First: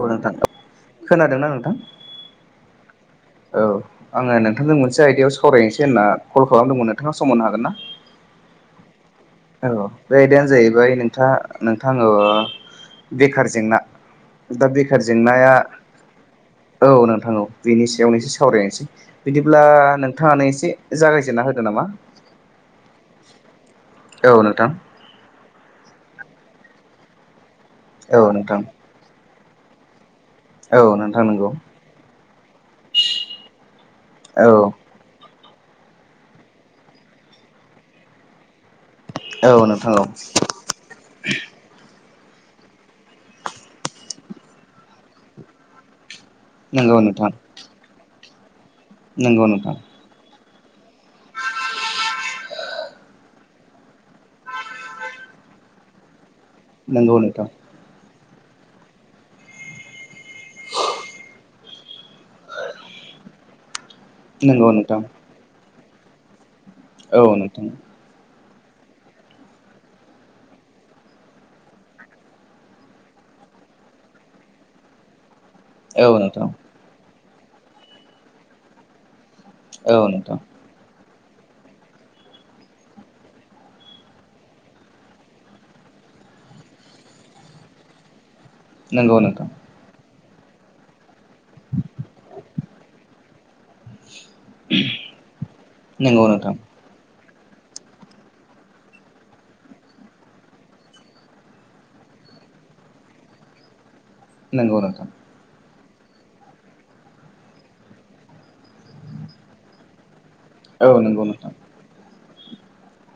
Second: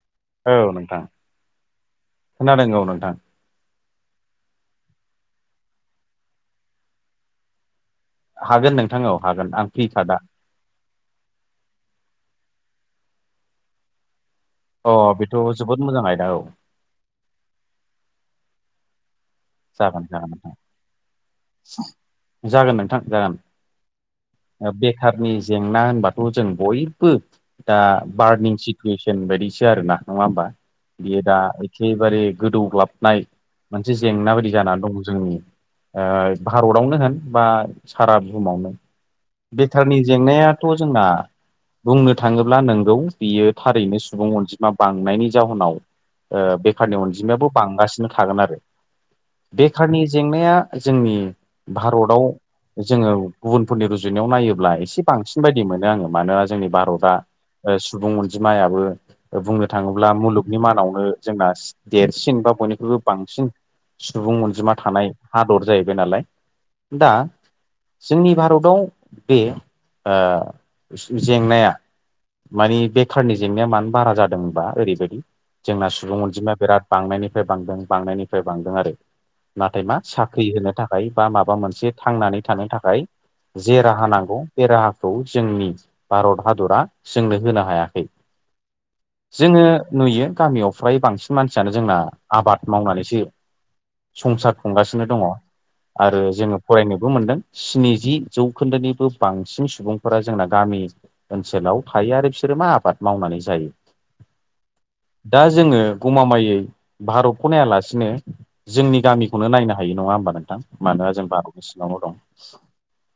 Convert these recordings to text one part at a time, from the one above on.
औ नोंथां औ नोंथां खोनादोंना नोंथां खोनादों औ नोंथां। औ आङो नोंथांजों मोनसे आयदायाव सावरायनोसै होनना कल खालामदोंमोन नोंथाङा समाननो हागोन ना? हागोन नोंथां औ हागोन। आं औ फ्रिखा दा बे आयदायानो जाहैबाय नोंथां नोंथां ओ बेखार जेंना। दा अ बेखार बेथ' जेंनाया जोबोद मोजां आयदा औ औ नोंथां औ बेनि सायावनो एसे सावरायनोसै। बिदिब्ला जागोन जागोन नोंथाङानो नोंथां एसे जागायजेनना होदो नामा? जागोन नोंथां जागोन। औ नोंथां बे बेखारनि जेंना होनबाथ' जों बयबो दा औ बारनि नोंथां जि [unintelligible] बायदिसो आरो ना नङा होमबा? औ बियो नोंथां दा नंगौ एखेबारे गोदौग्लाबनाय मोनसे जेंना औ बायदि जानानै दं जोंनि भारतावनो होन बा सारा बुहुमावनो औ नोंथां बेखारनि औ जेंनाया थ' जोंना बुंनो थाङोब्ला नोंगौ बियो थारैनो सुबुं अनजिमा बांनायनि जाहोनाव ओ नंगौ बेखारनि नोंथां अनजिमायाबो बांगासिनो थागोन आरो। नंगौ नोंथां बेखारनि जेंनाया जोंनि भारताव जोङो गुबुनफोरनि रुजुनायाव नायोब्ला एसे बांसिन बायदि मोनो आङो मानोना जोंनि भारतआ नंगौ नोंथां सुबुं अनजिमायाबो बुंनो थाङोब्ला मुलुगनि मादावनो जोंना देरसिन बा बयनिख्रुइबो बांसिन। सुबुं नंगौ अनजिमा नोंथां थानाय हादर जाहैबाय नालाय दा औ नोंथां जोंनि भारताव बे जेंनाया मानि बेखारनि जेंनाया मानो बारा जादोंबा ओरैबादि जोंना औ सुबुं नोंथां अनजिमाया बिराद बांनायनिफ्राय बांदों बांनायनिफ्राय बांदों आरो। नाथाय औ मा नोंथां साख्रि होनो थाखाय बा माबा मोनसे थांनानै थानो थाखाय जे राहा नांगौ बे राहाखौ जोंनि भारत हादरा जोंनो होनो हायाखै। नंगौ नोंथां जोङो नुयो गामियाव फ्राय बांसिन मानसियानो जोंना आबाद मावनानैसो संसार खुंगासिनो दङ आरो नंगौ नोंथां जोङो फरायनोबो मोनदों। स्निजि जौखोन्दोनिबो बांसिन सुबुंफोरा जोंना गामि ओनसोलाव थायो आरो बिसोरो मा आबाद मावनानै जायो। नोंगौ नोंथां। दा जोङो गमामायै भारतखौ नायालासिनो जोंनि गामिखौनो नायनो हायो नङा होमबा नोंथां औ मानोना नंगौ जों नोंथां भारतनि सिङावनो दं।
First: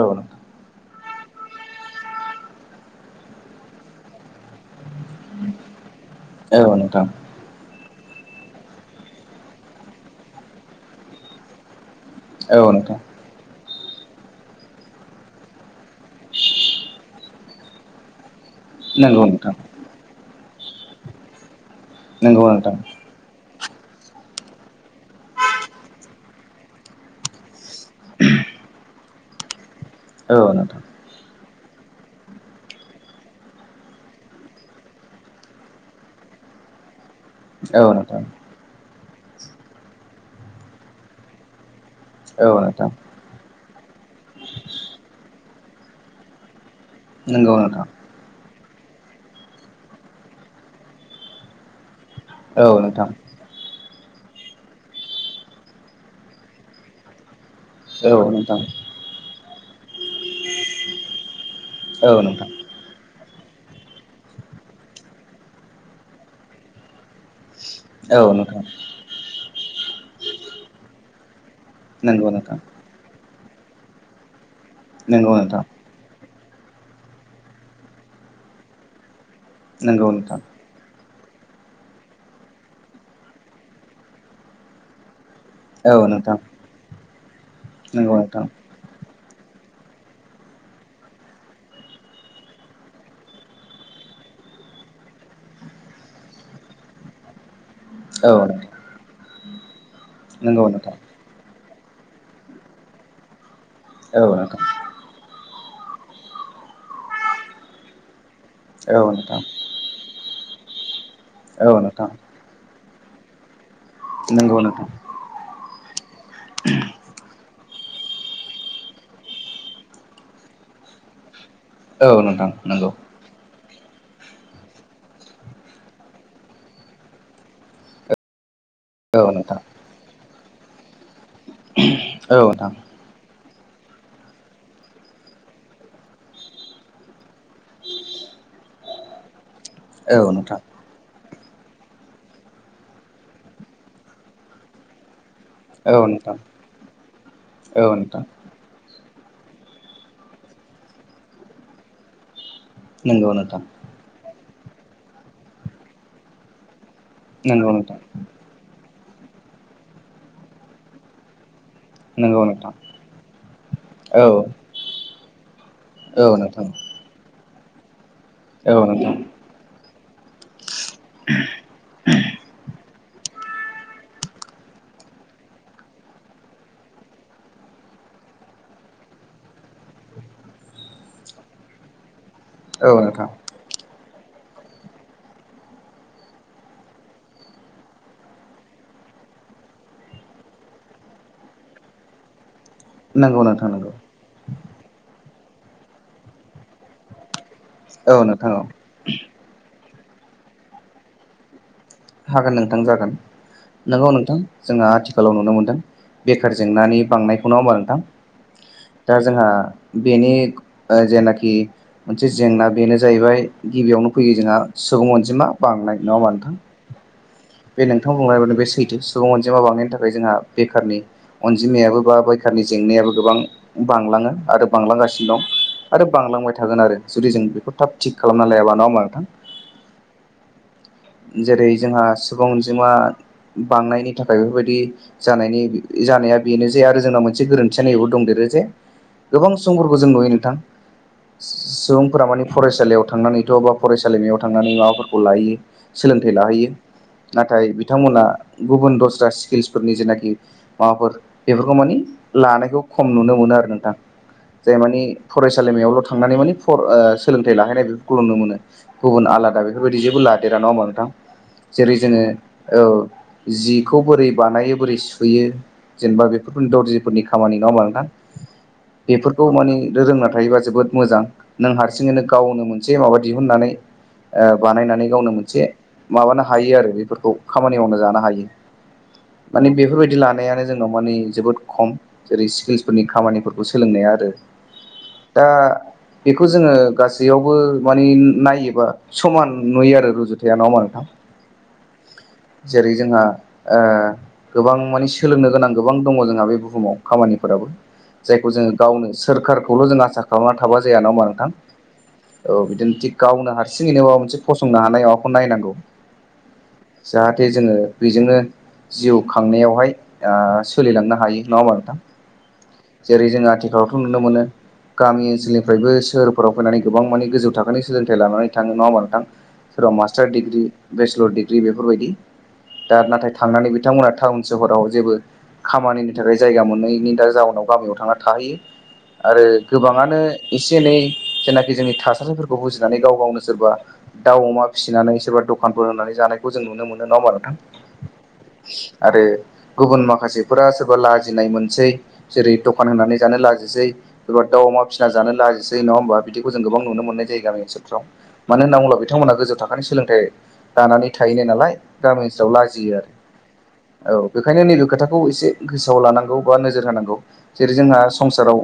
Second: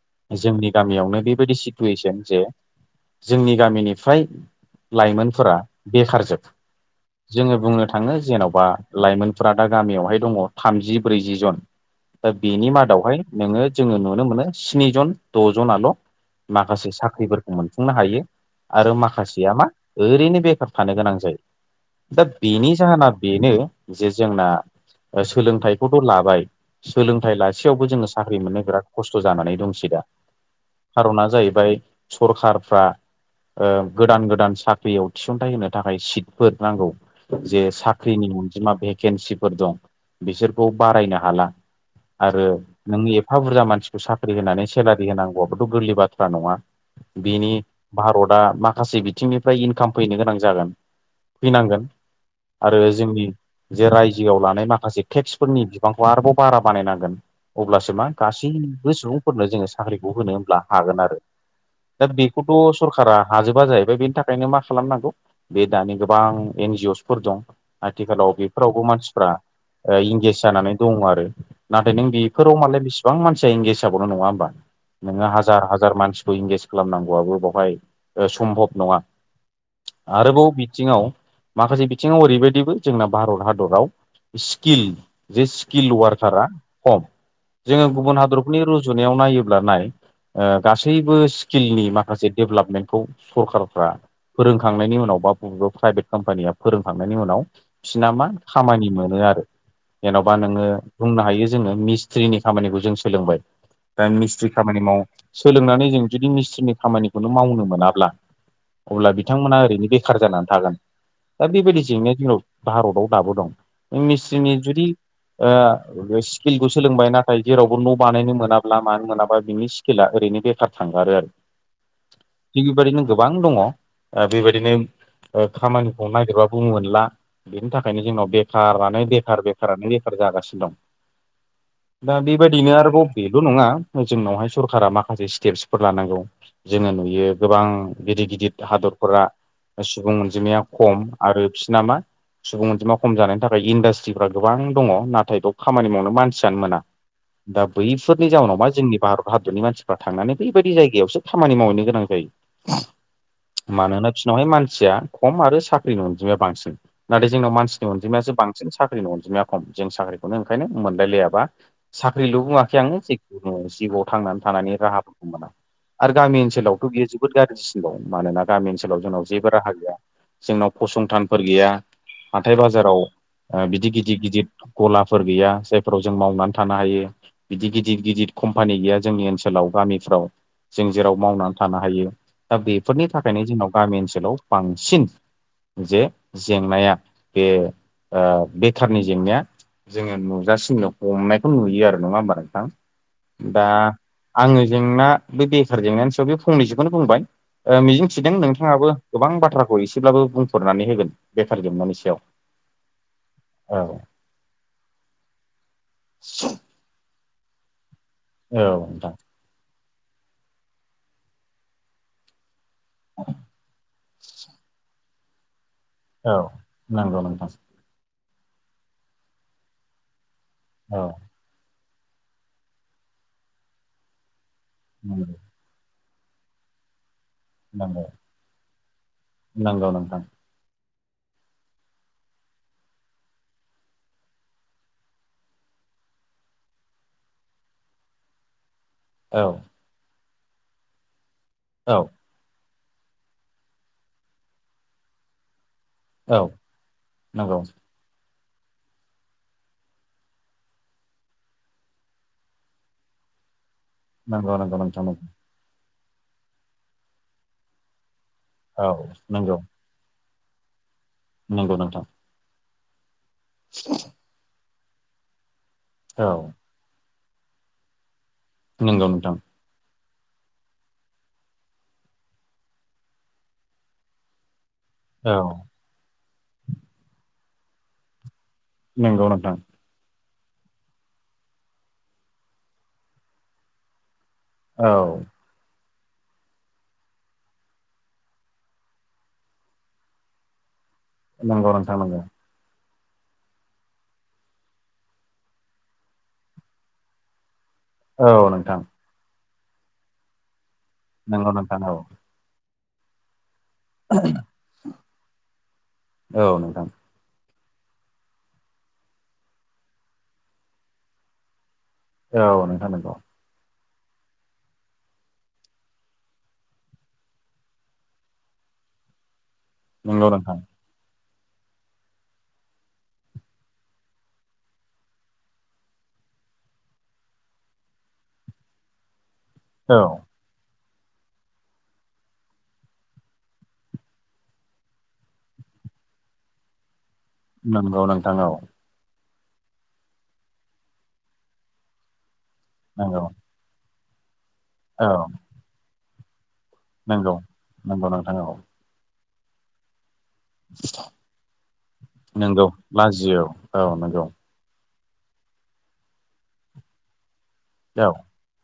औ नोंथां। जोंनि गामियावनो बेबायदि सिटुवेसन जे जोंनि गामिनिफ्राय लाइमोनफोरा बेखारजोब। औ नोंथां। जोङो बुंनो थाङो जेन'बा लाइमोनफोरा दा गामियावहाय दङ थामजि ब्रैजि जन। दा औ बेनि नोंथां मादावहाय नोङो जोङो नुनो मोनो स्निजन द'जनाल माखासे साख्रिफोरखौ मोनफुंनो हायो। आरो नंगौ माखासेया नोंथां मा ओरैनो बेखार थानो गोनां जायो। दा नंगौ बेनि नोंथां जाहोना बेनो जे जोंना सोलोंथाइखौथ' लाबाय सोलोंथाइ लासेयावबो जोङो साख्रि मोननो बिराद खस्थ' जानानै दंसै दा। औ नोंथां। खारना जाहैबाय सरखारफ्रा ओ गोदान गोदान साख्रियाव थिसनथाइ होनो थाखाय सिटफोर नांगौ। जे औ नोंथां साख्रिनि अनजिमा भेकेन्सिफोर दं बिसोरखौ बारायनो हाला। आरो औ नोंथां नोंनि एफा बुरजा मानसिखौ साख्रि होनानै सेलारि होनांगौआबोथ' गोरलै बाथ्रा नङा। बिनि नंगौ नोंथां भारतआ माखासे बिदि बिथिंनिफ्राय इनकाम फैनो गोनां जागोन फैनांगोन औ आरो नोंथां जोंनि जे रायजोआव लानाय माखासे टेक्सफोरनि बिबांखौ आरोबाव बारा बानायनांगोन अब्लासो मा औ नोंथां गासैबो सुबुंफोरनो जोङो साख्रिखौ होनो होनब्ला हागोन आरो दा औ नोंथां बेखौथ' सरकारा हाजोबा जाहैबाय बेनि थाखायनो मा खालामनांगौ बे दानि गोबां एन जि असफोर दं। औ आथिखालाव नोंथां बेफोरावबो मानसिफ्रा ओ इंगेज जानानै दङ आरो। नाथाय नों नंगौ नोंथां बेफोराव मालाय बेसिबां मानसिया इंगेज जाबावनो नङा होनोमबा। नोङो नंगौ नोंथां हाजार हाजार मानसिखौ इंगेज खालामनांगौआबो बावहाय सम्भब नङा। नंगौ नोंथां आरोबाव बिथिङाव माखासे बिथिङाव ओरैबायदिबो जोंना भारत हादराव स्किल जे स्क किल औ नोंथां वारकारा खम जोङो नंगौ गुबुन नोंथां हादरफोरनि रुजुनायाव नायोब्ला नाय ओ गासैबो स्किलनि माखासे डेभलपमेन्टखौ सरखारारफ्रा फोरोंखांनायनि उनाव बा बबेबा प्राइभेट कम्पानिया फोरोंखांनायनि उनाव बिसोरना मा औ खामानि मोनो आरो जेन'बा नंगौ नोङो नोंथां बुंनो हायो जोङो मिस्ट्रिनि खामानिखौ जों सोलोंबाय दा औ मिस्ट्रि नोंथां खामानि माव सोलोंनानै जों जुदि मिस्ट्रिनि खामानिखौनो मावनो मोनाब्ला अब्ला औ नोंथां बिथांमोना ओरैनो बेखार जानानै थागोन दा औ बेबायदि नोंथां जेंनाया जोंनाव भारताव दाबो दं। मिस्रिनि नंगौ जुदि नोंथां ओ बे स्किलखौ सोलोंबाय नाथाय जेरावबो न' बानायनो मोनाब्ला मानो मोनाब्ला बिनि स्किला ओरैनो बेखार थांगो आरो। [inaudible] नोंथां नंगौ [inaudible] गोबां दङ ओ बेबायदिनो ओ खामानिखौ नागिरबाबो मोनला बेनि थाखायनो जोंनाव बेखारानो औ बेखार नोंथां बेखारानो बेखार जागासिनो दं। दा औ नोंथां औ बेबायदिनो आरोब बेल' नङा जोंनावहाय सरखारा माखासे स्टेप्सफोर लानांगौ जोङो नुयो गोबां गिदिर गिदिर हादरफोरा सुबुं नोंथां अनजिमाया खम आरो बिसोर नामा सुबुं अनजिमा खम जानायनि थाखाय इन्डास्ट्रिफ्रा गोबां दङ नाथाय दब खामानि औ मावनो नोंथां मानसियानो मोना दा औ नोंथां बैफोरनि जाउनाव मा जोंनि भारत भादरनि मानसिफ्रा थांनानै बैबायदि जायगायावसो खामानि मावहैनो गोनां जायो नोंगौ नोंथां मानोना बिसनावहाय मानसिया खम आरो साख्रिनि अनजिमाया बांसिन नाथाय जोंनाव नंगौ मानसिनि नोंथां अनजिमायासो बां सिन साख्रिनि अनजिमाया खम जों साख्रिखौनो ओंखायनो मोनलायलायाबा साख्रिल' नंगौ नोंथां बुङाखै आङो जेखुनु जिउआव औ थांनानै थानानै राहाफोरखौ मोना आरो गामि नोंथां ओनसोलावथ' बियो जोबोद गाज्रिसिन बाव मानोना गामि औ ओनसोलाव नोंथां जोंनाव जेबो राहा गैया जोंनाव फसंथानफोर गैया हाथाय बाजाराव ओ बिदि गिदिर गिदिर गलाफोर गैया जायफोराव जों मावनानै थानो हायो बिदि गिदिर गिदिर कम्पानि गैया जोंनि ओनसोलाव गामिफ्राव जों जेराव मावनानै थानो हायो दा औ बेफोरनि नोंथां थाखायनो जोंनाव गामि ओनसोलाव बांसिन जे जेंनाया बे ओ बेखारनि जेंनाया जोङो नुजासिनो हमनायखौ नुयो आरो नङा हबारा नोंथां नंगौ दा नोंथां नंगौ आङो जेंना बे बेखार जेंनानि सायाव बे फंनैसोखौनो बुंबाय ओ औ मिजिंथिदों नोंथां औ नोंथाङाबो गोबां बाथ्राखौ एसेब्लाबो बुंफोरनानै होगोन बेखारजोंनानि हागोन नोंथां जागोन नंगौ नोंथां जोंहा आथिखालाव नुनो मोनदों औ बेखार जेंनानि बांनाय खौ नङा होमबा नोंथां नोंथां दा जोंहा बेनि जेनाखि ओ मोनसे जेंना बेनो जाहैबाय गिबियावनो फैयो जोंहा सुबुं अनजिमा बांनाय नङा होमबा औ नोंथां नोंगौ नोंथां बे नोंथांमोन बुंनायानो बे सैथो सुबुं अनजिमा बांनायनि थाखाय जोंहा बेखारनि औ अनजिमायाबो बा बैखारनि जेंनायाबो गोबां बांलाङो आरो नंगौ बांलांगासिनो दं आरो बांलांबाय थागोन आरो जुदि जों बेखौ थाब नंगौ थिग खालामना लायाबा नङा होमबा नोंथां नंगौ नोंथां जेरै जोंहा सुबुं अनजिमा बांनायनि थाखाय बेफोरबायदि जानायनि जानाया बेनो जे आरो जोंना मोनसे गोरोन्थिया नैबेबो दंदेरो जे औ गोबां सुबुंफोरखौ जों नुयो नोंथां औ सुबुंफोरा माने फरायसालियाव थांनानै थ' बा फरायसालिमायाव थांनानै माबाफोरखौ लाहैयो सोलोंथाइ औ लाहैयो नंगौ नाथाय बिथांमोना गुबुन दस्रा स्किल्सफोरनि जेनाखि माबाफोर बेफोरखौ मानि लानायखौ खम नुनो मोनो आरो नोंथां नंगौ जाय नंगौ मानि नोंथां नंगौ फरायसालिमायावल' थांनानै माने फर ओ सोलोंथाइ लाहैनाय बेफोरखौल' नुनो मोनो औ गुबुन नंगौ आलादा बेफोरबायदि जेबो लादेरा नङा होमबा नोंथां नंगौ जेरै नोंथां जोङो औ जिखौ बोरै बानायो बोरै सुयो जेनेबा औ बेफोर दरजि फोरनि खामानि नङा होमबा नोंथां नंगौ नोंथां बेफोरखौ माने रोंना थायोबा जोबोद मोजां नों हारसिंङैनो गावनो मोनसे माबा दिहुननानै ओ बानायनानै गावनो औ मोनसे माबानो हायो आरो बेफोरखौ खामानि मावनो जानो हायो नंगौ नोंथां माने बेफोरबायदि लानायानो जोंनाव मानि जोबोद खम जेरै स्किल्सफोरनि खामानिफोरखौ सोलोंनाया आरो औ दा बेखौ जोङो गासैयावबो मानि नायोबा समान नुयो आरो रुजुथ या नङा होनबा नोंथां नंगौ नोंथां नोंगौ जेरै जोंहा ओ गोबां माने सोलोंनो गोनां गोबां दङ जोंहा बे बुहुमाव खामानिफोराबो जायखौ औ जोङो नोंथां गावनो सोरखारखौल' जों आसा खालामना थाबा जाया नङा होनबा नोंथां नंगौ औ औ बिदिनो थिग गावनो हारसिङैनो माबा मोनसे फसंनो हानाय माबाखौ नायनांगौ औ नोंथां जाहाथे जोङो बेजोंनो जिउ खांनायावहाय ओ सोलिलांनो हायो नङा होनबा नोंथां औ नोंथां नंगौ जेरै जों आथिखालावथ' नुनो मोनो गामि ओनसोलनिफ्रायबो सोहोरफोराव फैनानै गोबां माने गोजौ थाखोनि सोलोंथाइ लानानै थाङो नङा होमबा नोंथां? सोरबा नंगौ मास्टार नोंथां डिग्रि, बेचलर डिग्रि बेफोरबायदि। दा नाथाय थांनानै बिथांमोना टाउन सहराव जेबो खामानिनि थाखाय जायगा मोनैनि दा जाउनाव गामियाव थांना थाहैयो आरो औ गोबाङानो एसे एनै जेनाखि जोंनि थासारिफोरखौ बुजिनानै गाव गावनो सोरबा दाउ अमा फिसिनानै सोरबा दखानफोर होनानै जानायखौ जों नुनो मोनो। नङा होनबा नोंथां? नंगौ नोंथां औ। आरो गुबुन माखासेफोरा सोरबा लाजिनाय मोनसै। जेरै दखान होनानै नंगौ जानो ला सोरबा दाउ अमा फिना औ जानो लाजिसै नङा होनबा? बिदिखौ जों गोबां नुनो मोननाय नंगौ जायो गामि ओनसोलफ्राव। नंगौ नोंथां औ मानो होनना बुोब्ला बिथांमोना गोजौ थाखोनि सोलोंथाइ दानानै थाहैनाय नालाय गामि ओनसोलाव लाजियो आरो। औ बे ओंखायनो नैबे खोथाखौ एसे गोसोआव लानांगौ बा नोजोर होनांगौ। जेरै जोंहा औ संसाराव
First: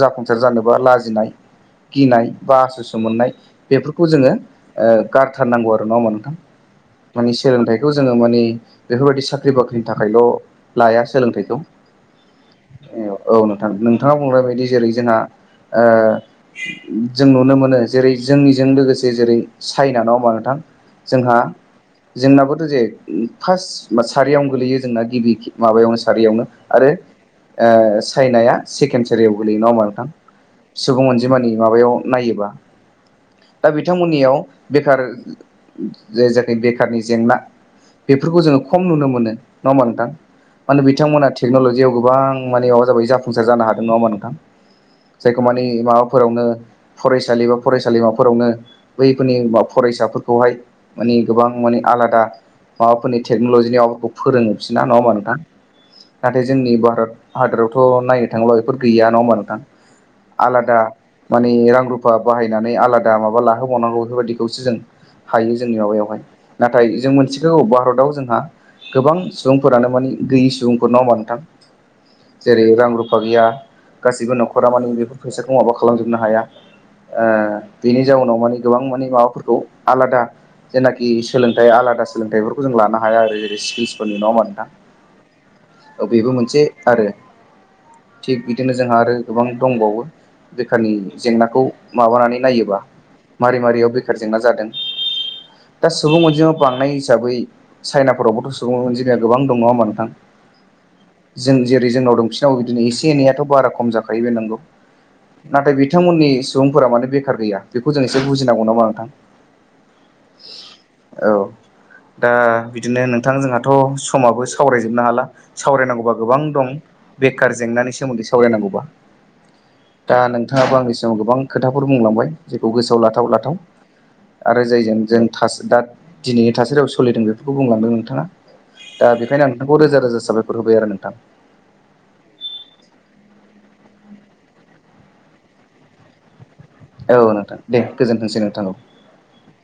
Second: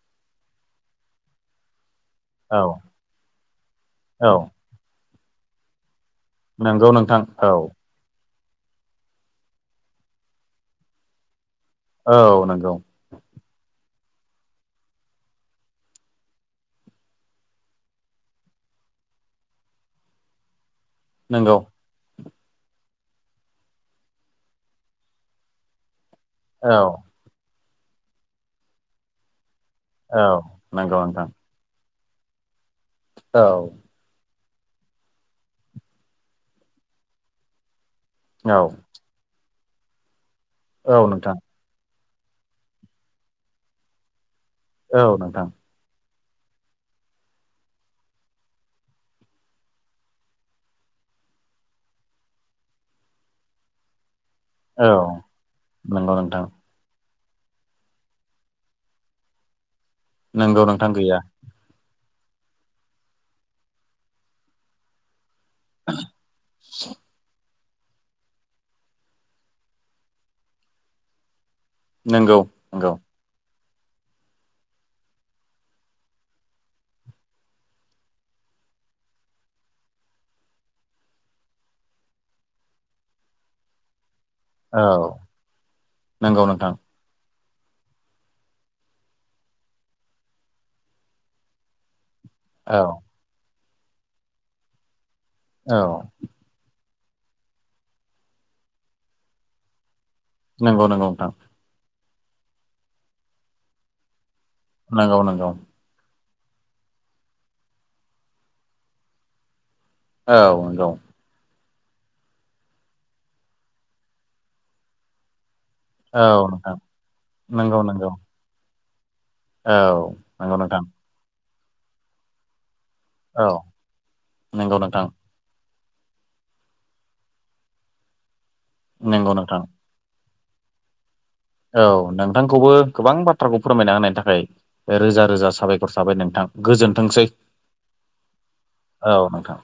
जाफुंसार जानोबा लाजिनाय गिनाय बा औ आसु सु' मोननाय बेफोरखौ जोङो औ गारथारनांगौ आरो नङा होनबा नोंथां? नंगौ नोंथां माने औ सोलोंथाइ बेखौ जोङो मानि बेफोरबायदि साख्रि बाख्रिनि थाखायल' लाया सोलोंथाइखौ। औ नंगौ। औ नोंथां। नोंथाङा बुंनाय बादि जेरै जोंहा जों नुनो मोनो जेरै जोंनिजों लोगोसे जेरै चाइना नङा होनबा नोंथां? जोंहा नंगौ जोंनाबोथ' जे फार्स्ट सारियावनो गोलैयो जोंना गिबि माबायावनो सारियावनो। औ आरो चाइनाया सेकेणड सारियाव गोलैयो नङा होमबा नों औ नंगौ सुबुं नोंथां अनजिमानि माबायाव नायोबा, औ दा बिथांमोननियाव बेखार जे जोंनि बेखारनि जेंना बेफोरखौ औ जोङो खम नुनो मोनो। नङा होमा नोंथां? माने औ बिथांमोना नोंथां टेक्न'लजियाव गो गोबां माने माबा जाबाय जाफुंसार जानो हादों। नङा होमबा नोंथां? औ जायखौ नोंथां माने माबाफोरावनो फरायसालि बा फरायसालिमाफोरावनो फोरनि फरायसाफोरखौहाय माने गोबां माने आलादा माबाफोरनि टेक्न'लजिनि माबाफोरखौ फोरोङो बिसिना, औ नङा होमबा नोंथां? नंगौ नाथाय नोंथां जोंनि भारत हादोरावथ' नायनो थाङोब्ला बेफोर गैया। नङा होनबा नोंथां? नंगौ आलादा नोंथां गैया माने रां रुफा बाहायनानै आलादा माबा लाहोबावनांगौ बेफोरबायदिखौसो जों हायो जोंनि माबायावहाय, नाथाय जों मोन थिगौ भारताव जोंहा गोबां सुबुंफोरानो माने गैयि सुबुंफोर। नङा होमबा नोंथां? नंगौ जेरै रां नंगौ रुफा गैया, गासिबो न'खरा मानि बेफोर फैसाखौ माबा खालामजोबनो हाया। बेनि जाउनाव माने गोबां माने माबाफोरखौ आलादा जेनाखि सोलोंथाइ आलादा सोलोंथाइफोरखौ जों लानो हाया आरो। जेरै स्किल्सफोरनि नङा होमबा नों औ औ बेबो नंगौ मोनसे नोंथां आरो। थिग बिदिनो जोंहा आरो गोबां दंबावो। बेखारनि जेंनाखौ माबानानै नायोबा। औ मारै मारैयाव बेखार जेंना जादों। औ दा सुबुं अनजिमा बांनाय हिसाबै चाइनाफोरावबोथ' सुबुं अनजिमाया गोबां दं। नङा होमबा नोंथां? नंगौ नंगौ नोंथां। जों जेरै जोंनाव दं बिसिनावबो बिदिनो एसे एनैआथ' बारा खम जाखायो बे नंगौ। नंगौ नंगौ नाथाय बिथांमोननि सुबुंफोरा माने बेखार गैया। बेखौ जों एसे बुजिनांगौ नङा होमबा नोंथां? औ नंगौ। औ दा बिदिनो नोंथां जोंहाथ' समाबो सावरायजोबनो हाला। सावरायनांगौबा औ गोबां दं। नोंथां बेखार नंगौ जेंनानि नंगौ सोमोन्दै सावरायनांगौबा। औ दा नंगौ नोंथाङाबो नोंथां आंनि सिगाङाव गोबां खोथाफोर बुंलांबाय। जेखौ गोसोआव लाथाव औ लाथाव। आरो नंगौ जायजों नोंथां जों दा दिनैनि थासारियाव सोलिदों बेफोरखौ बुंलांदों नोंथाङा। दा नंगौ बेखायनो आं नोंथां नोंथांखौ रोजा रोजा साबायखर होबाय आरो नोंथां। औ नोंथांखौबो गोबां बाथ्राखौ फोरमायना होनायनि थाखाय रोजा रोजा साबायखर थाबाय नोंथां। गोजोनथोंसै औ नोंथां दे गोजोनथोंसै नोंथां‌ औ। औ नोंथां